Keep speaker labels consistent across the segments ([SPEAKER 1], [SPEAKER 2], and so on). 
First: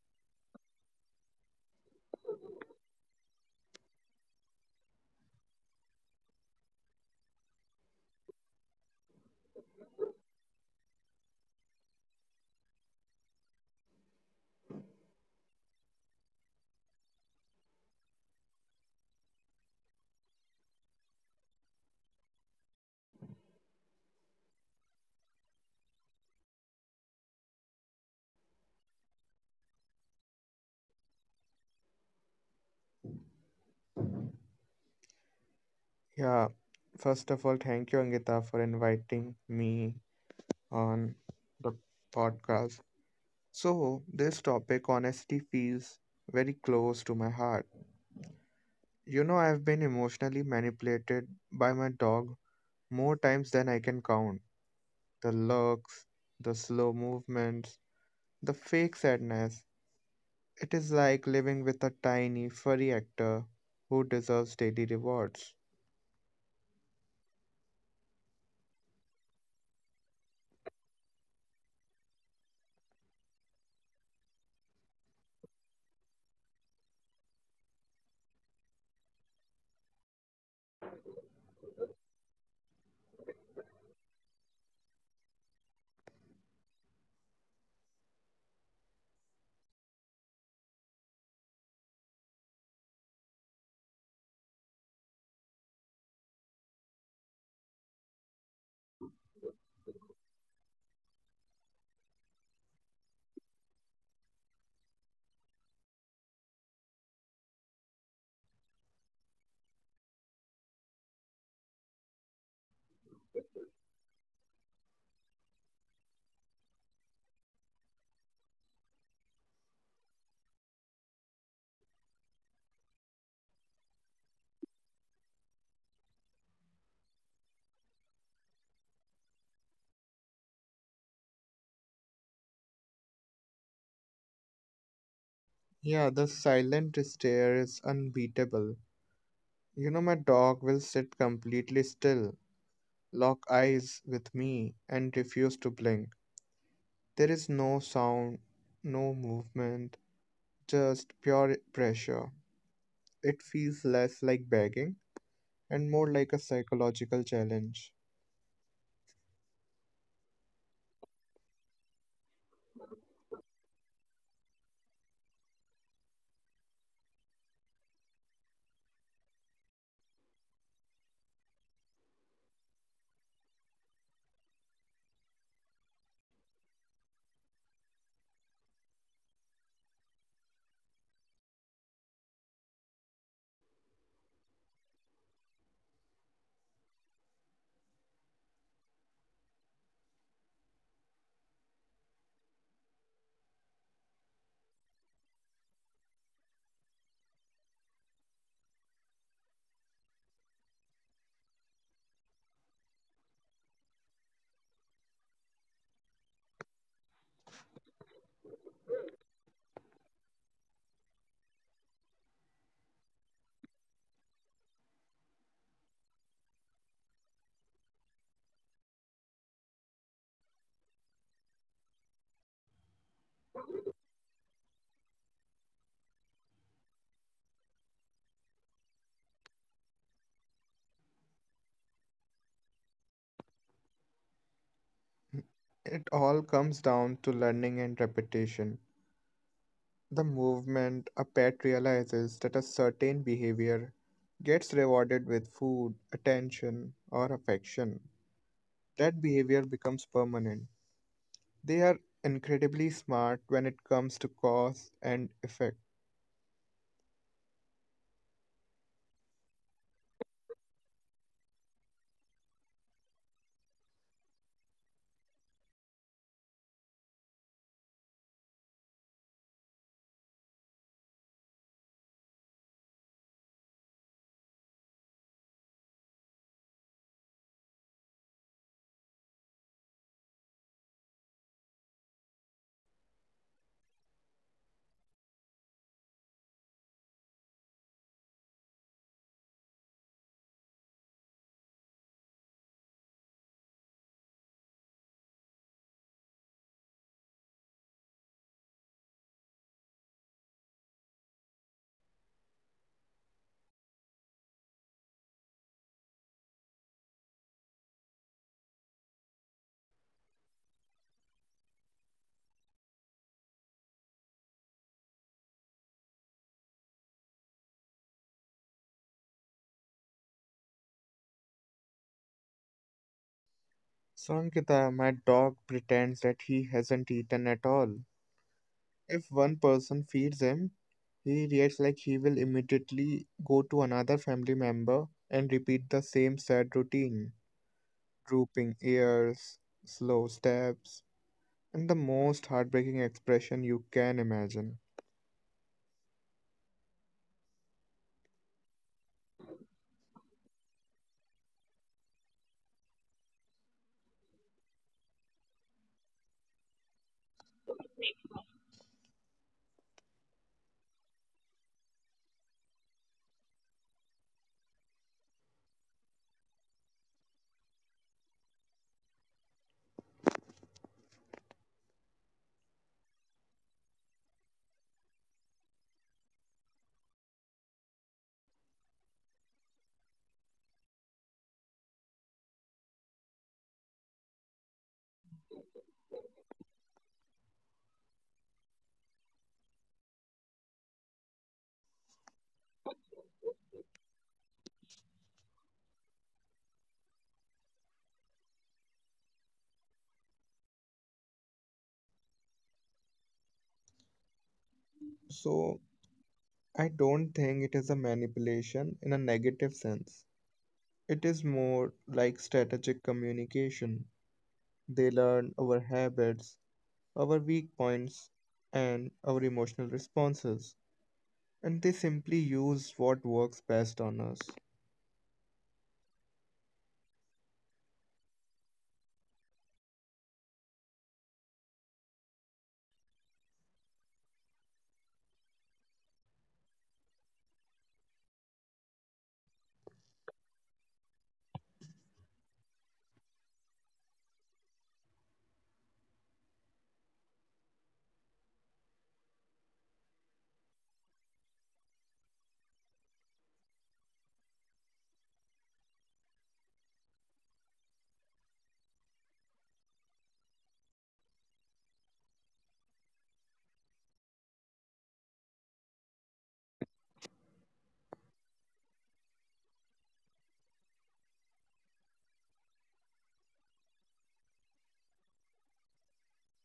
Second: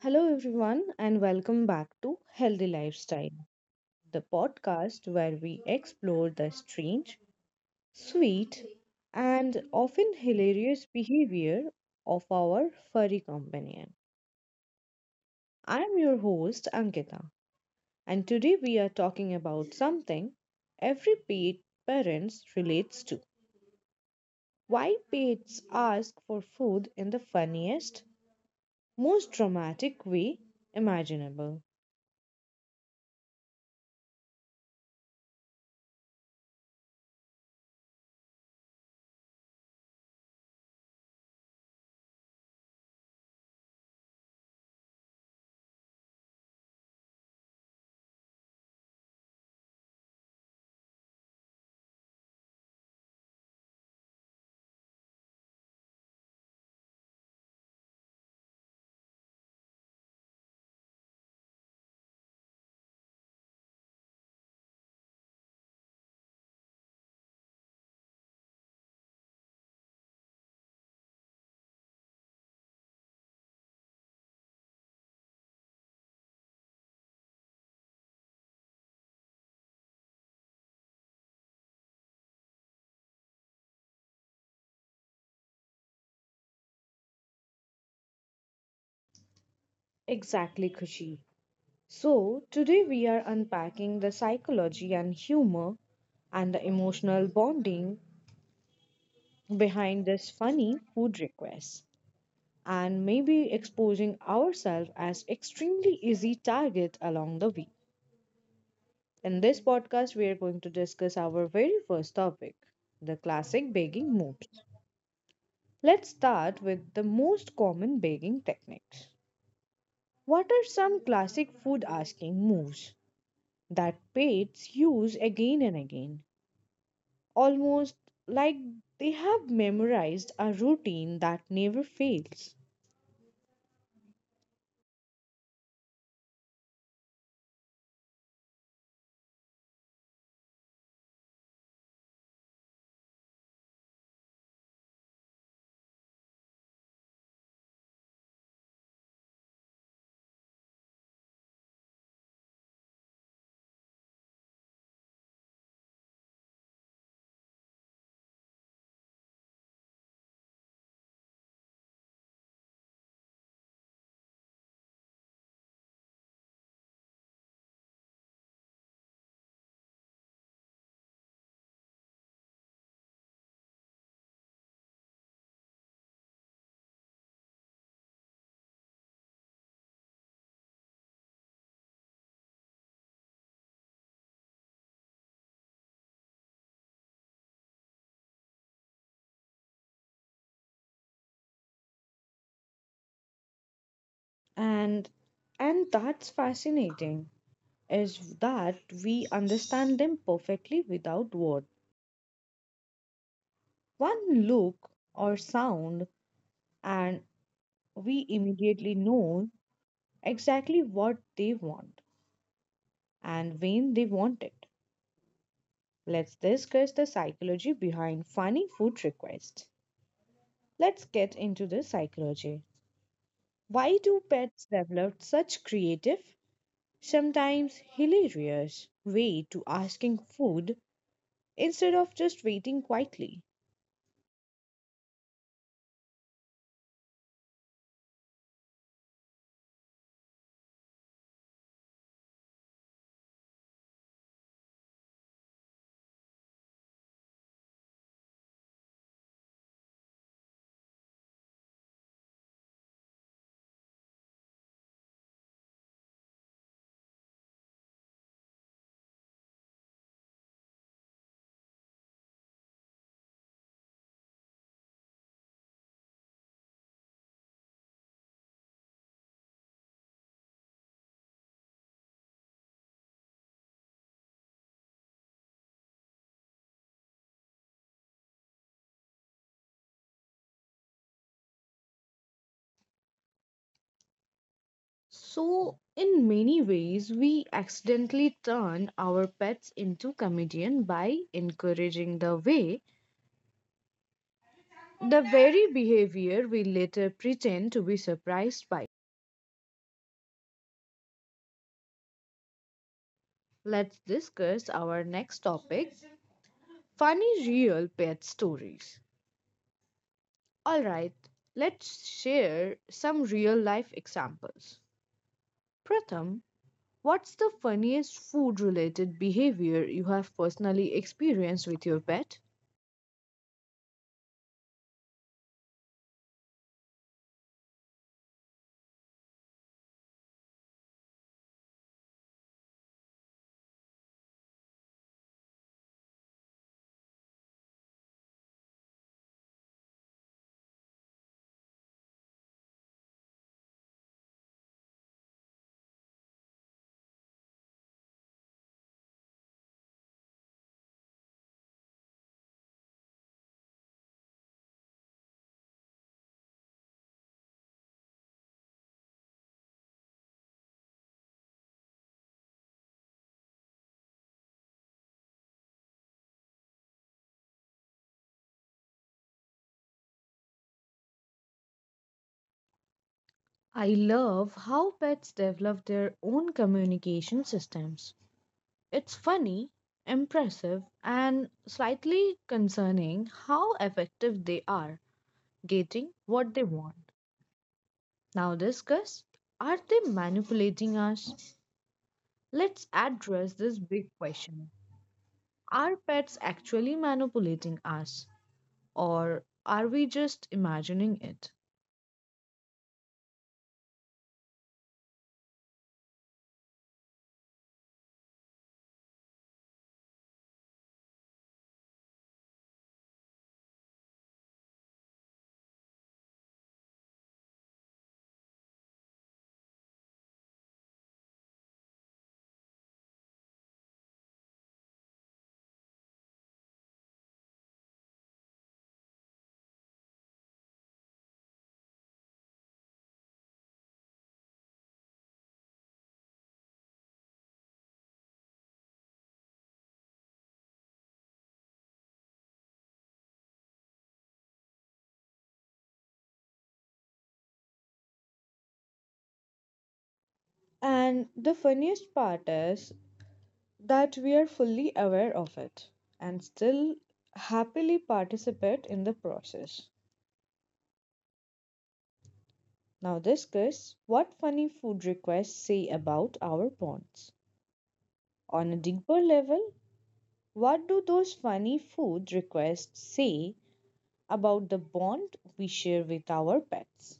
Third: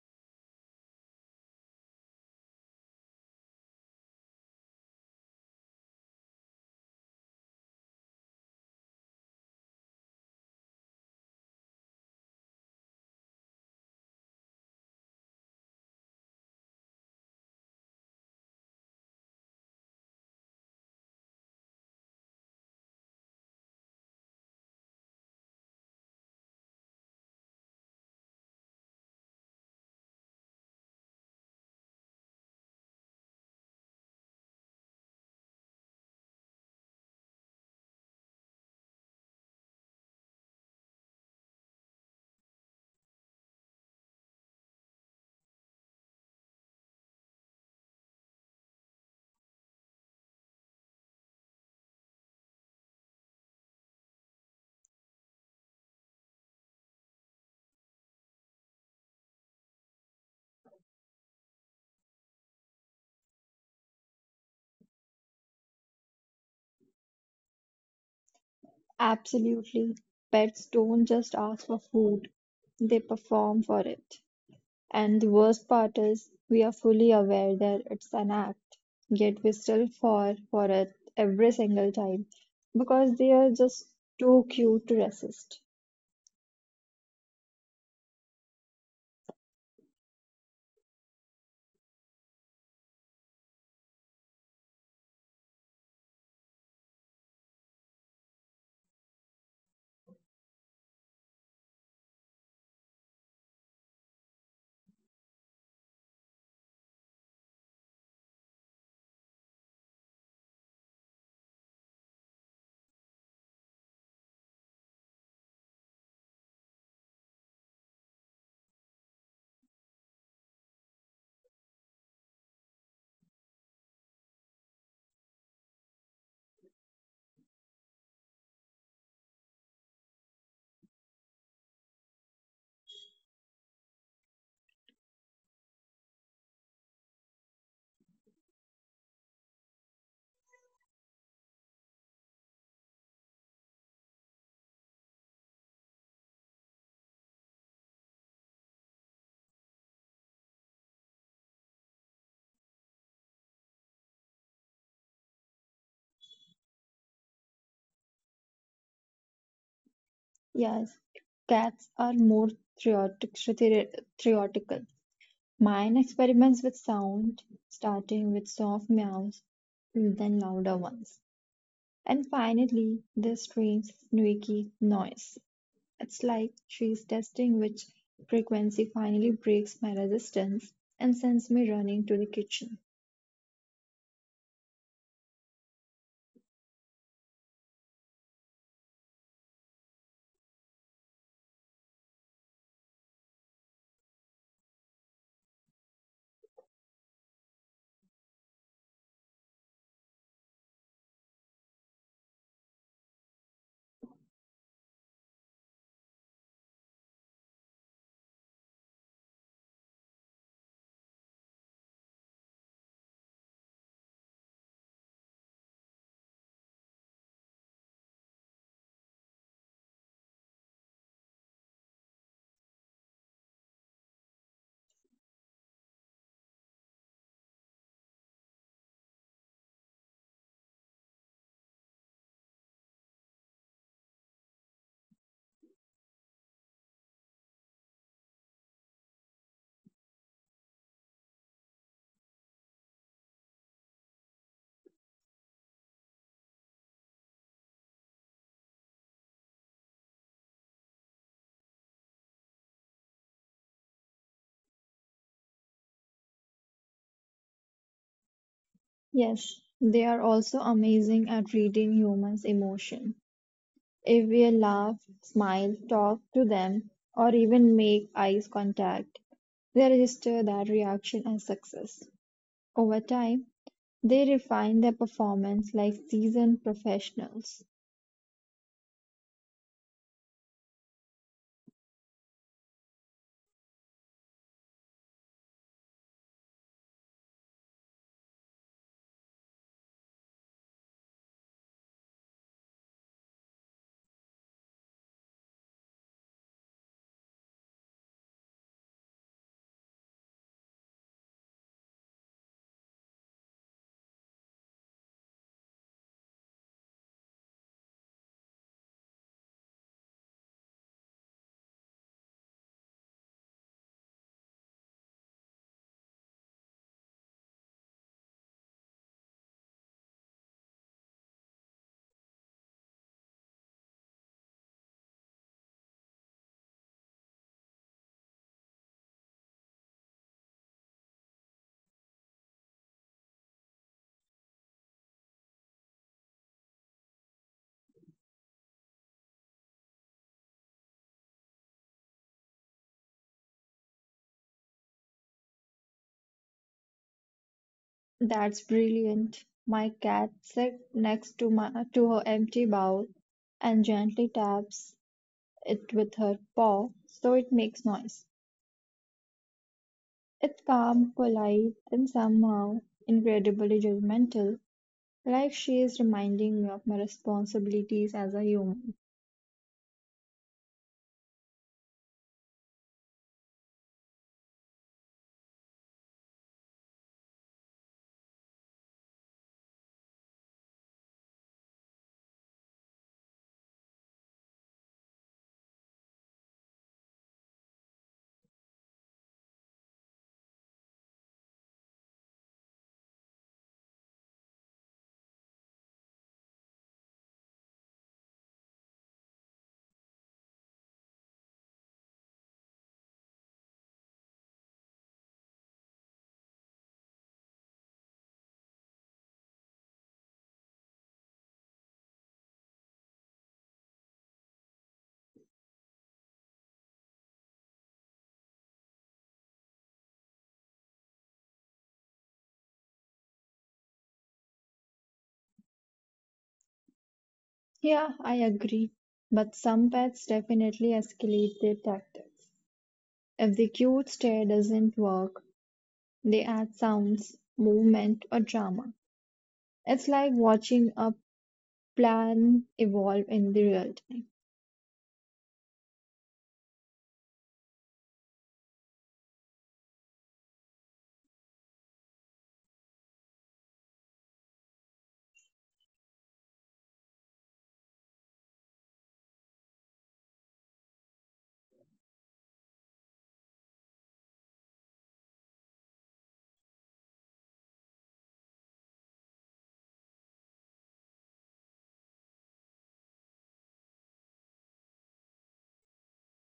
[SPEAKER 1] Hello, everyone, and welcome back to Healthy Lifestyle, the podcast where we explore the strange, sweet, and often hilarious behavior of our furry companion. I'm your host, Ankita, and today we are talking about something every pet parents relates to. Why pets ask for food in the funniest, most dramatic way imaginable.
[SPEAKER 2] Yeah, first of all, thank you, Angita, for inviting me on the podcast. So, this topic, honesty, feels very close to my heart. You know, I've been emotionally manipulated by my dog more times than I can count. The looks, the slow movements, the fake sadness. It is like living with a tiny, furry actor who deserves daily rewards.
[SPEAKER 3] Absolutely. Pets don't just ask for food, they perform for it. And the worst part is, we are fully aware that it's an act, yet we still fall for it every single time because they are just too cute to resist.
[SPEAKER 1] Exactly, Khushi. So, today we are unpacking the psychology and humor and the emotional bonding behind this funny food request and maybe exposing ourselves as extremely easy target along the way. In this podcast we are going to discuss our very first topic, the classic begging moves. Let's start with the most common begging techniques. What are some classic food asking moves that pets use again and again? Almost like they have memorized a routine that never fails.
[SPEAKER 2] Yeah, the silent stare is unbeatable. You know, my dog will sit completely still, lock eyes with me, and refuse to blink. There is no sound, no movement, just pure pressure. It feels less like begging and more like a psychological challenge.
[SPEAKER 3] Yes, cats are more theoretic, theoretical. Mine experiments with sound, starting with soft meows, then louder ones, and finally this strange squeaky noise. It's like she's testing which frequency finally breaks my resistance and sends me running to the kitchen.
[SPEAKER 1] And and that's fascinating is that we understand them perfectly without words. One look or sound and we immediately know exactly what they want and when they want it. Let's discuss the psychology behind funny food requests. Let's get into the psychology. Why do pets develop such creative, sometimes hilarious way to asking food instead of just waiting quietly?
[SPEAKER 2] It all comes down to learning and repetition. The movement a pet realizes that a certain behavior gets rewarded with food, attention, or affection, that behavior becomes permanent. They are incredibly smart when it comes to cause and effect.
[SPEAKER 3] Yes, they are also amazing at reading humans' emotion. If we laugh, smile, talk to them, or even make eye contact, they register that reaction as success. Over time, they refine their performance like seasoned professionals.
[SPEAKER 1] So, in many ways, we accidentally turn our pets into comedian by encouraging the way, the very behavior we later pretend to be surprised by. Let's discuss our next topic, funny real pet stories. Alright, let's share some real life examples. Pratham, what's the funniest food related behavior you have personally experienced with your pet?
[SPEAKER 2] Sankita, my dog, pretends that he hasn't eaten at all. If one person feeds him, he reacts like he will immediately go to another family member and repeat the same sad routine: drooping ears, slow steps, and the most heartbreaking expression you can imagine.
[SPEAKER 3] That's brilliant. My cat sits next to my to her empty bowl and gently taps it with her paw so it makes noise. It's calm, polite, and somehow incredibly judgmental, like she is reminding me of my responsibilities as a human.
[SPEAKER 1] I love how pets develop their own communication systems. It's funny, impressive, and slightly concerning how effective they are getting what they want. Now, discuss, are they manipulating us? Let's address this big question. Are pets actually manipulating us, or are we just imagining it?
[SPEAKER 2] So, I don't think it is a manipulation in a negative sense. It is more like strategic communication. They learn our habits, our weak points, and our emotional responses, and they simply use what works best on us.
[SPEAKER 3] Yeah, I agree. But some pets definitely escalate their tactics. If the cute stare doesn't work, they add sounds, movement, or drama. It's like watching a plan evolve in the real time.
[SPEAKER 1] And the funniest part is that we are fully aware of it and still happily participate in the process. Now, discuss what funny food requests say about our bonds. On a deeper level, what do those funny food requests say about the bond we share with our pets?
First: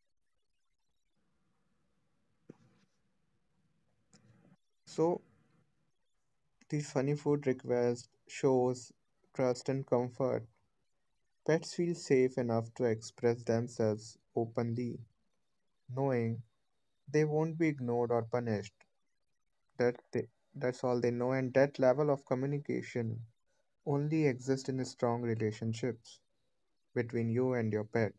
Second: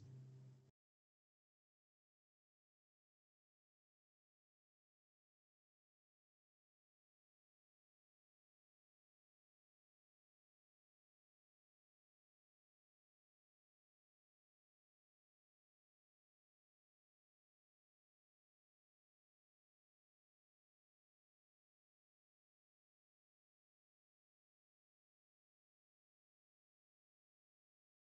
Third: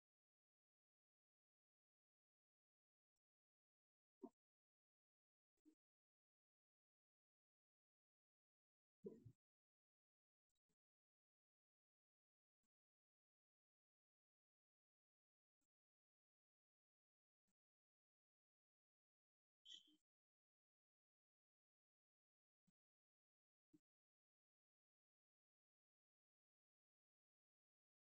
[SPEAKER 2] So, these funny food requests shows trust and comfort. Pets feel safe enough to express themselves openly, knowing they won't be ignored or punished. That they, that's all they know, and that level of communication only exist in strong relationships between you and your pet.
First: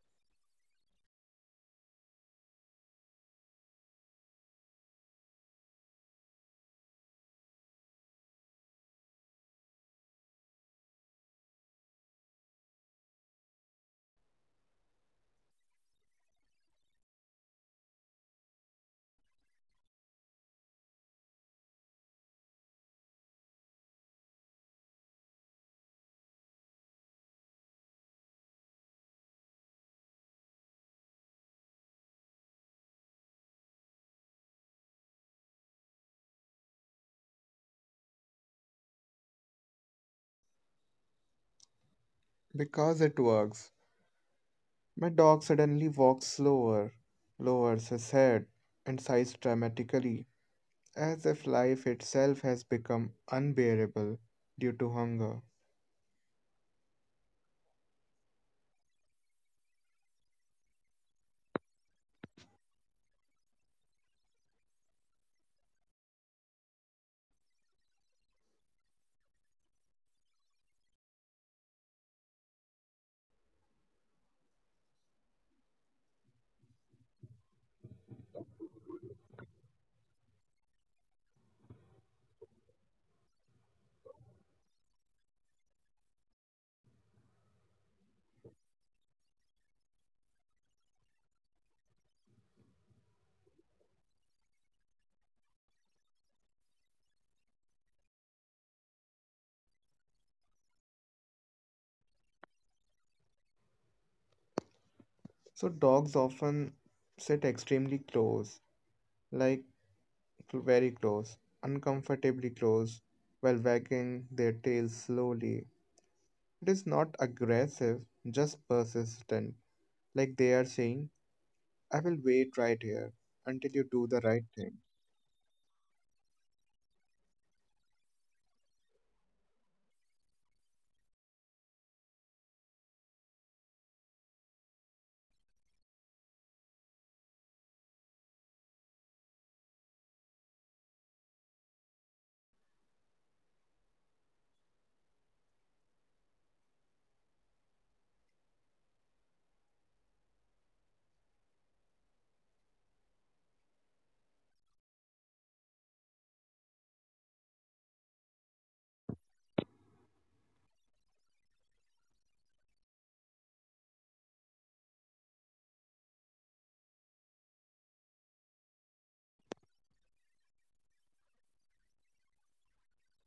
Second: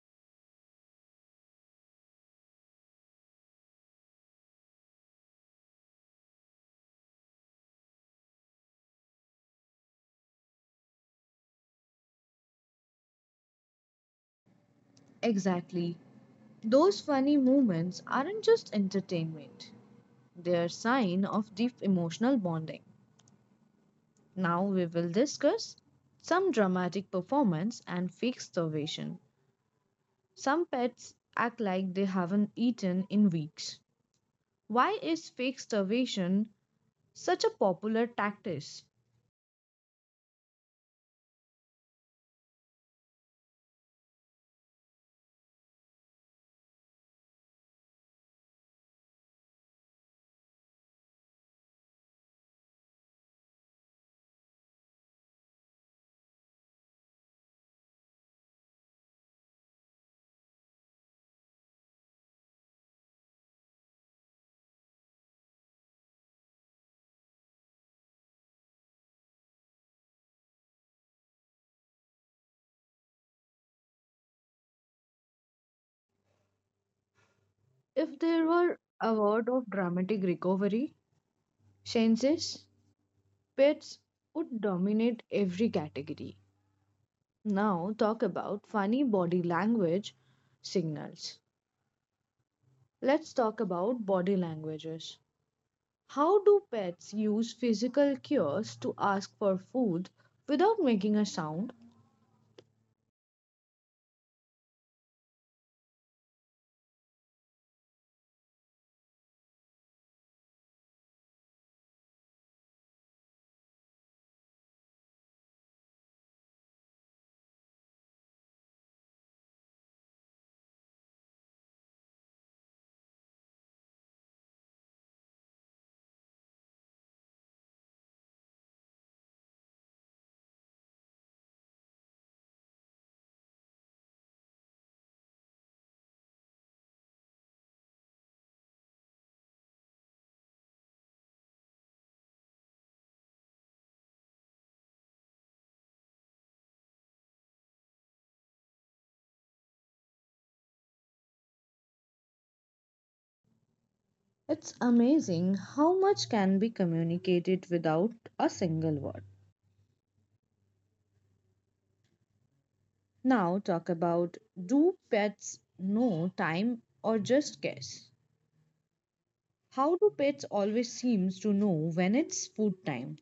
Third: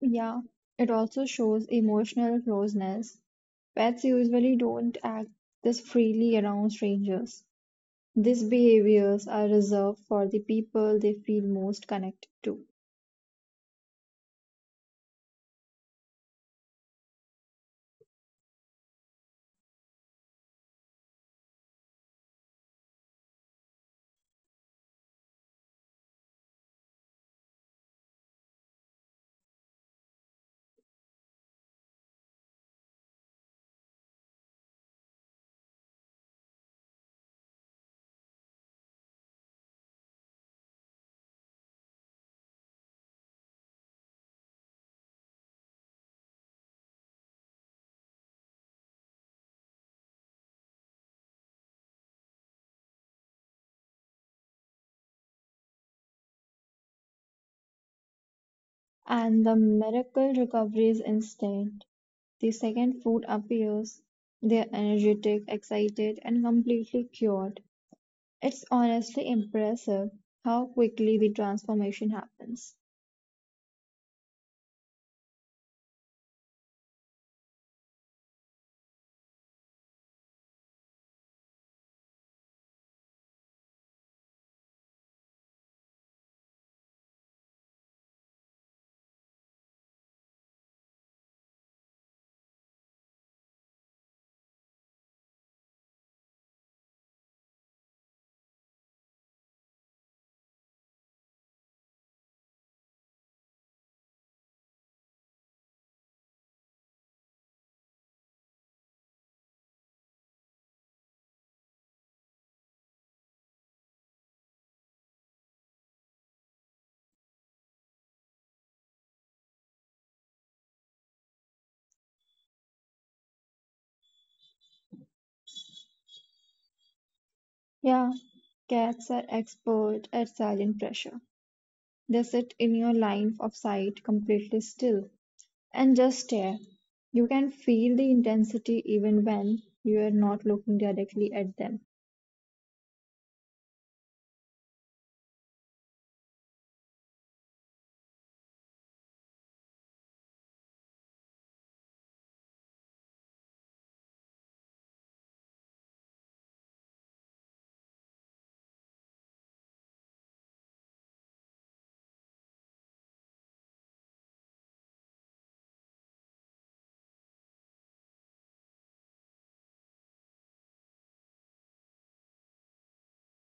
[SPEAKER 3] Yeah, it also shows emotional closeness. Pets usually don't act this freely around strangers. These behaviors are reserved for the people they feel most connected to.
[SPEAKER 1] Exactly. Those funny moments aren't just entertainment, they are sign of deep emotional bonding. Now we will discuss some dramatic performance and fake starvation. Some pets act like they haven't eaten in weeks. Why is fake starvation such a popular tactic?
[SPEAKER 2] Because it works. My dog suddenly walks slower, lowers his head, and sighs dramatically, as if life itself has become unbearable due to hunger.
[SPEAKER 3] And the miracle recovery is instant. The second food appears. They're energetic, excited, and completely cured. It's honestly impressive how quickly the transformation happens.
[SPEAKER 1] If there were a word of dramatic recovery, Shane says, pets would dominate every category. Now talk about funny body language signals. Let's talk about body languages. How do pets use physical cues to ask for food without making a sound?
[SPEAKER 2] So, dogs often sit extremely close, like very close, uncomfortably close, while wagging their tails slowly. It is not aggressive, just persistent, like they are saying, I will wait right here until you do the right thing.
[SPEAKER 3] Yeah, cats are expert at silent pressure. They sit in your line of sight completely still and just stare. You can feel the intensity even when you are not looking directly at them.
[SPEAKER 1] It's amazing how much can be communicated without a single word. Now, talk about, do pets know time or just guess? How do pets always seems to know when it's food time?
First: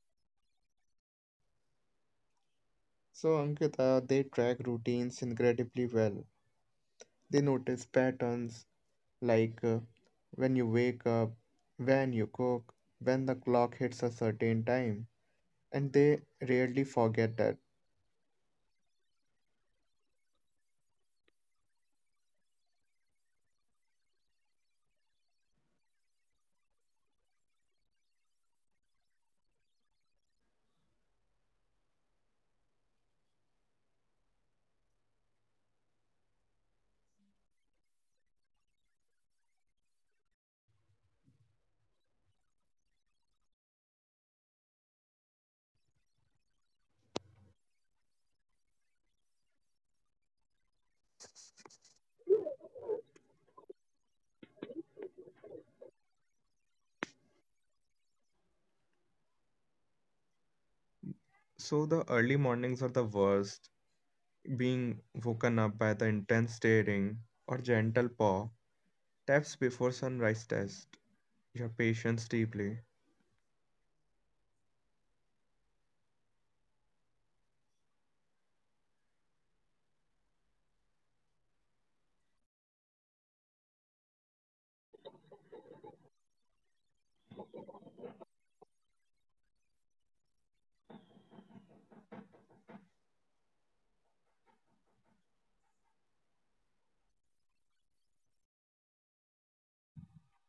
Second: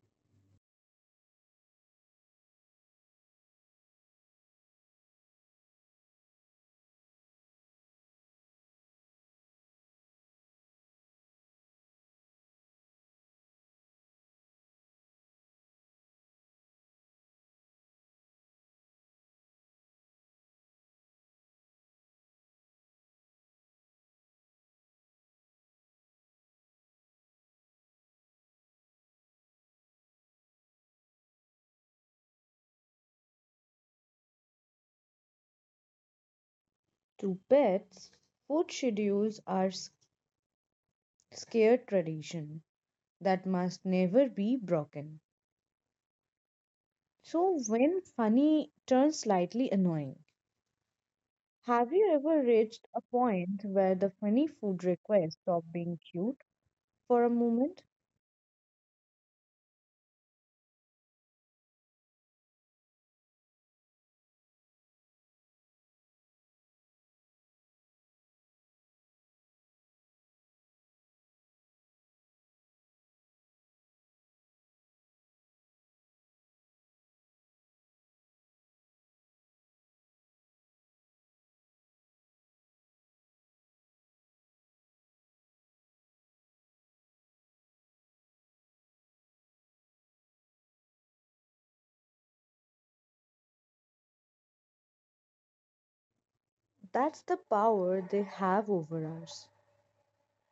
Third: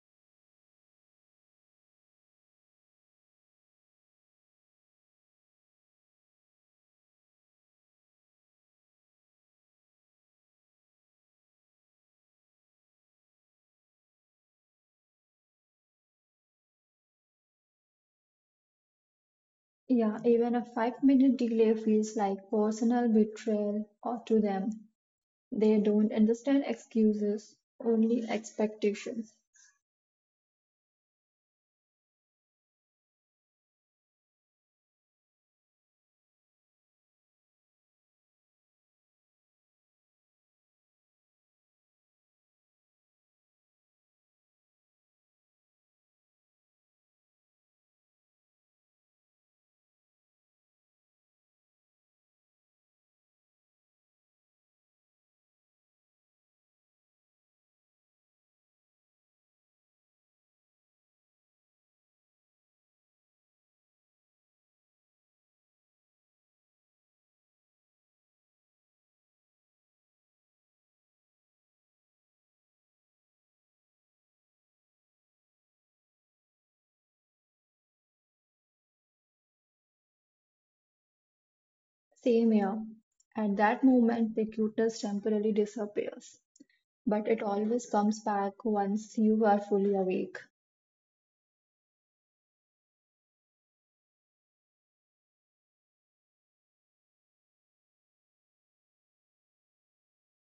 [SPEAKER 2] So, Ankita, they track routines incredibly well. They notice patterns like when you wake up, when you cook, when the clock hits a certain time, and they rarely forget that.
[SPEAKER 3] Yeah, even a 5-minute delay feels like personal betrayal or to them. They don't understand excuses, only expectations.
[SPEAKER 1] To pets, food schedules are scared tradition that must never be broken. So when funny turns slightly annoying, have you ever reached a point where the funny food request stopped being cute for a moment?
[SPEAKER 2] So the early mornings are the worst, being woken up by the intense staring or gentle paw taps before sunrise test your patience deeply.
[SPEAKER 3] Same here. At that moment, the cuteness temporarily disappears, but it always comes back once you are fully awake.
[SPEAKER 1] That's the power they have over us.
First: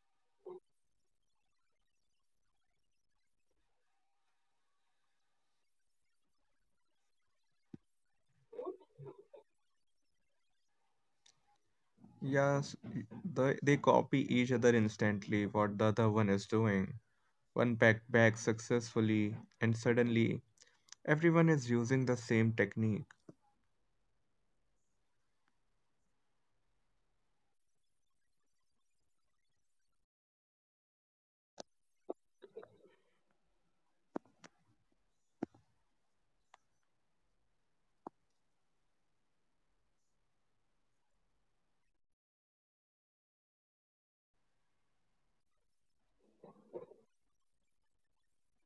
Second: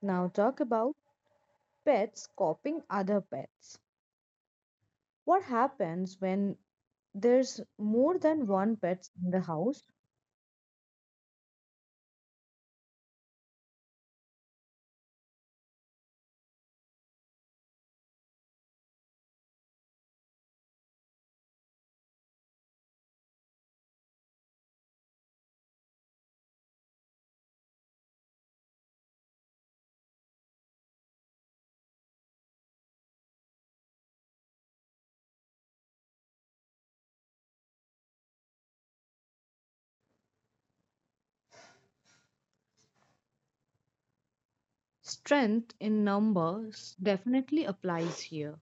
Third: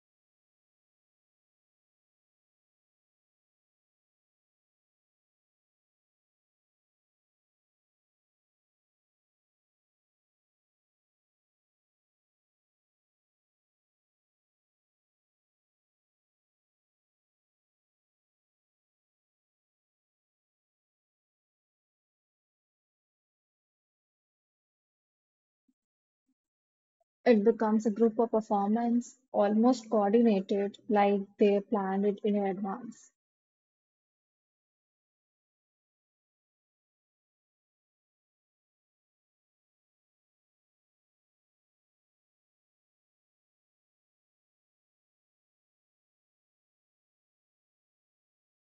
[SPEAKER 1] Now, talk about pets copying other pets. What happens when there's more than one pet in the house?
[SPEAKER 2] Yes, y- they copy each other instantly what the other one is doing. One packed bags successfully, and suddenly everyone is using the same technique.
[SPEAKER 3] It becomes a group of performance, almost coordinated, like they planned it in advance.
[SPEAKER 1] Strength in numbers definitely applies here.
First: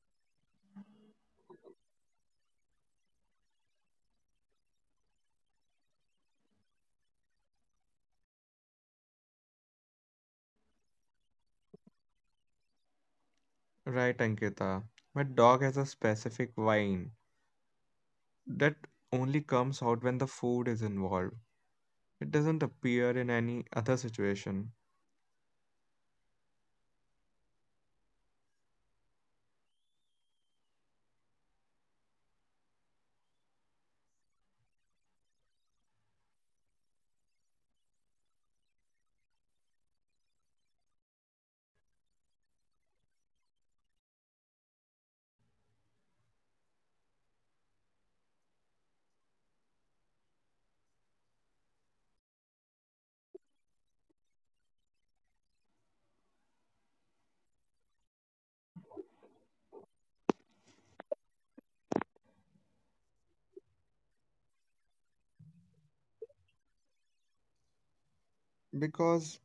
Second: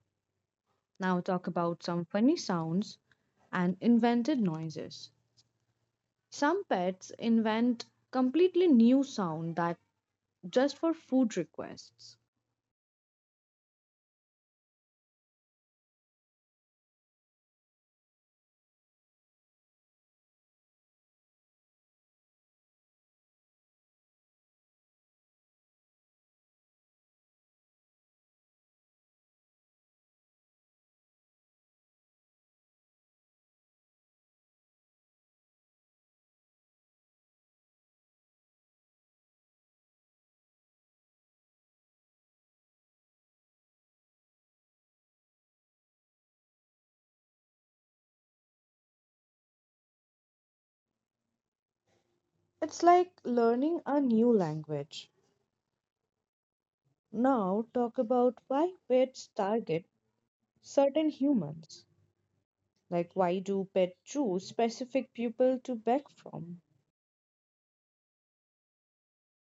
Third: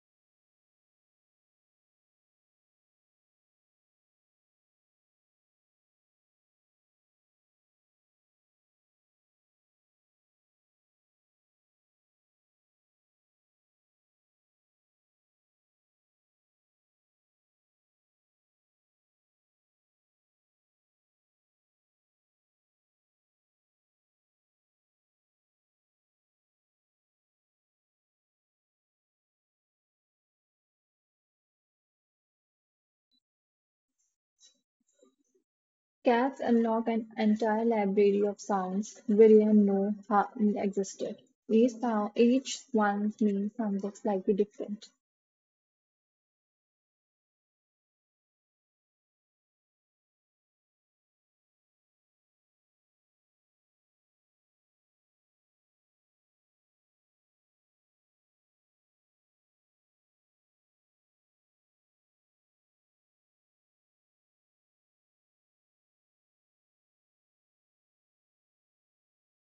[SPEAKER 1] Now, talk about some funny sounds and invented noises. Some pets invent completely new sound that just for food requests.
[SPEAKER 2] Right, Ankita. My dog has a specific whine that only comes out when the food is involved. It doesn't appear in any other situation
[SPEAKER 3] Cats unlock an entire library of sounds we didn't know how existed. Each one means something slightly different.
[SPEAKER 1] It's like learning a new language. Now, talk about why pets target certain humans. Like, why do pets choose specific people to beg from?
[SPEAKER 2] because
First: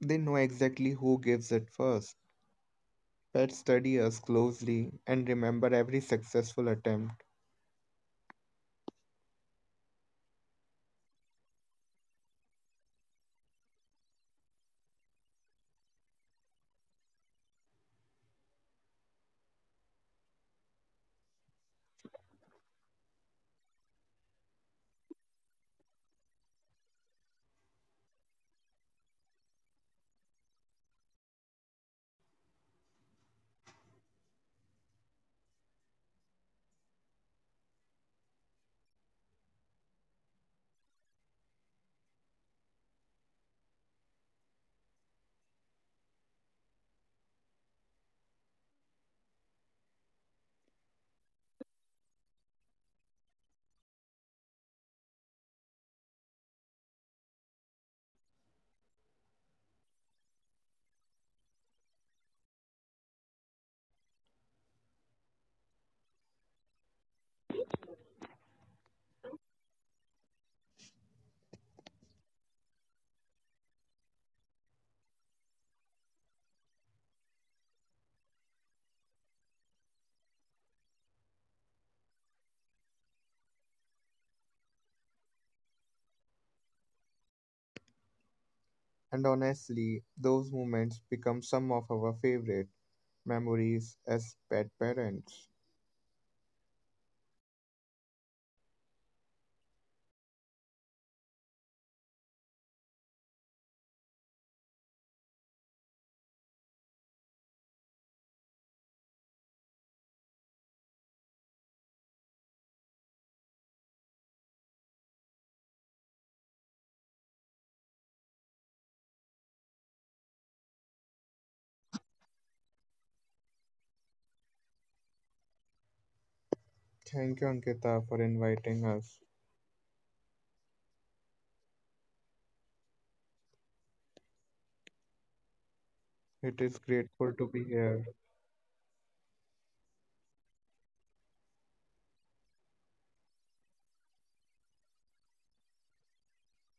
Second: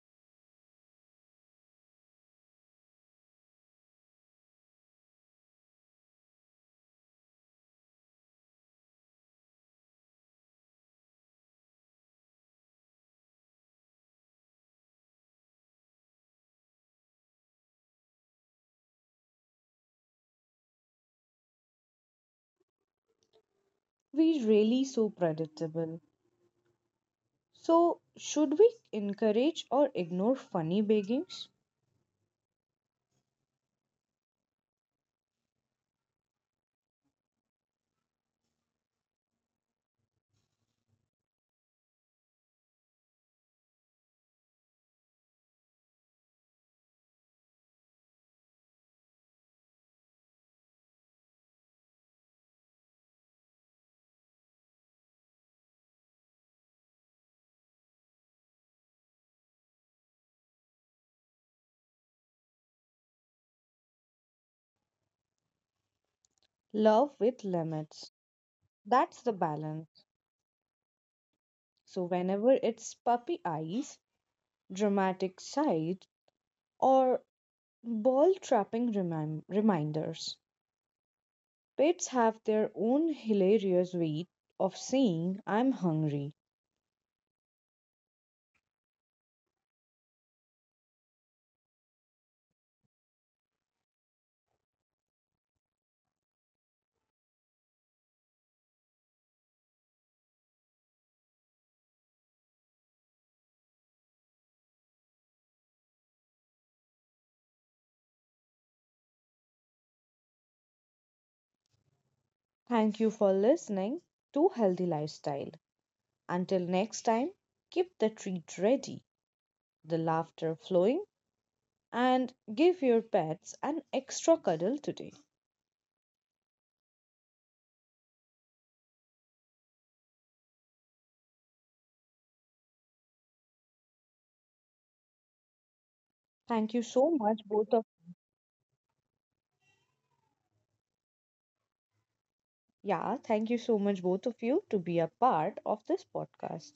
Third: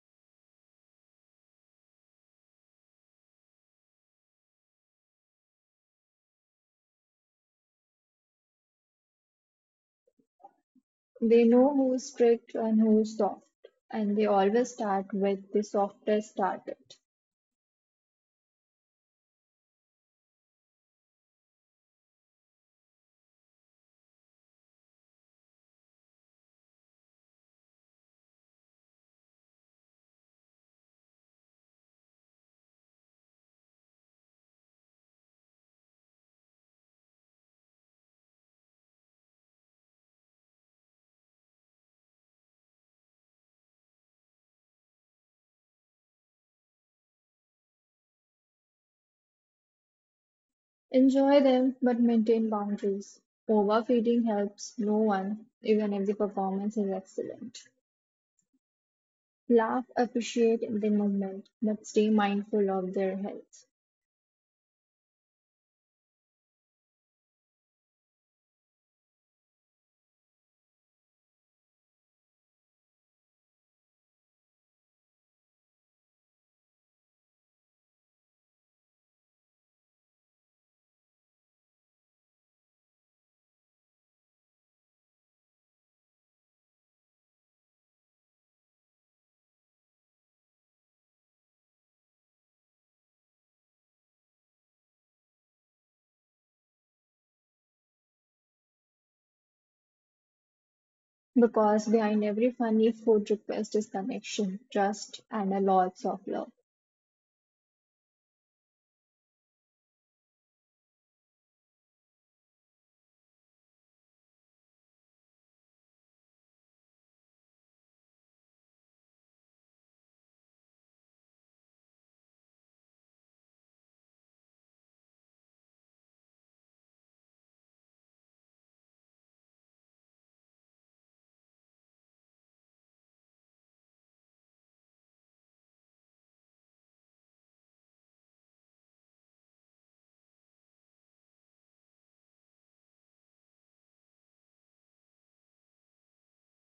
[SPEAKER 2] they know exactly who gives it first. Pets study us closely and remember every successful attempt.
[SPEAKER 3] They know who's strict and who's soft, and they always start with the softest started.
[SPEAKER 1] We really so predictable. So, should we encourage or ignore funny beggings?
[SPEAKER 3] Enjoy them, but maintain boundaries. Overfeeding helps no one, even if the performance is excellent. Laugh, appreciate the moment, but stay mindful of their health.
[SPEAKER 1] Love with limits. That's the balance. So, whenever it's puppy eyes, dramatic sight, or ball trapping reminders. Pets have their own hilarious way of saying, I'm hungry.
[SPEAKER 2] And honestly, those moments become some of our favorite memories as pet parents.
[SPEAKER 3] Because behind every funny food request is connection, trust, and a lot of love.
[SPEAKER 1] Thank you for listening to Healthy Lifestyle. Until next time, keep the treat ready, the laughter flowing, and give your pets an extra cuddle today.
[SPEAKER 2] Thank you, Ankita, for inviting us. It
[SPEAKER 1] Thank
[SPEAKER 2] is
[SPEAKER 1] you so
[SPEAKER 2] grateful
[SPEAKER 1] much,
[SPEAKER 2] to be
[SPEAKER 1] both of
[SPEAKER 2] here.
[SPEAKER 1] yeah, thank you so much, both of you, to be a part of this podcast.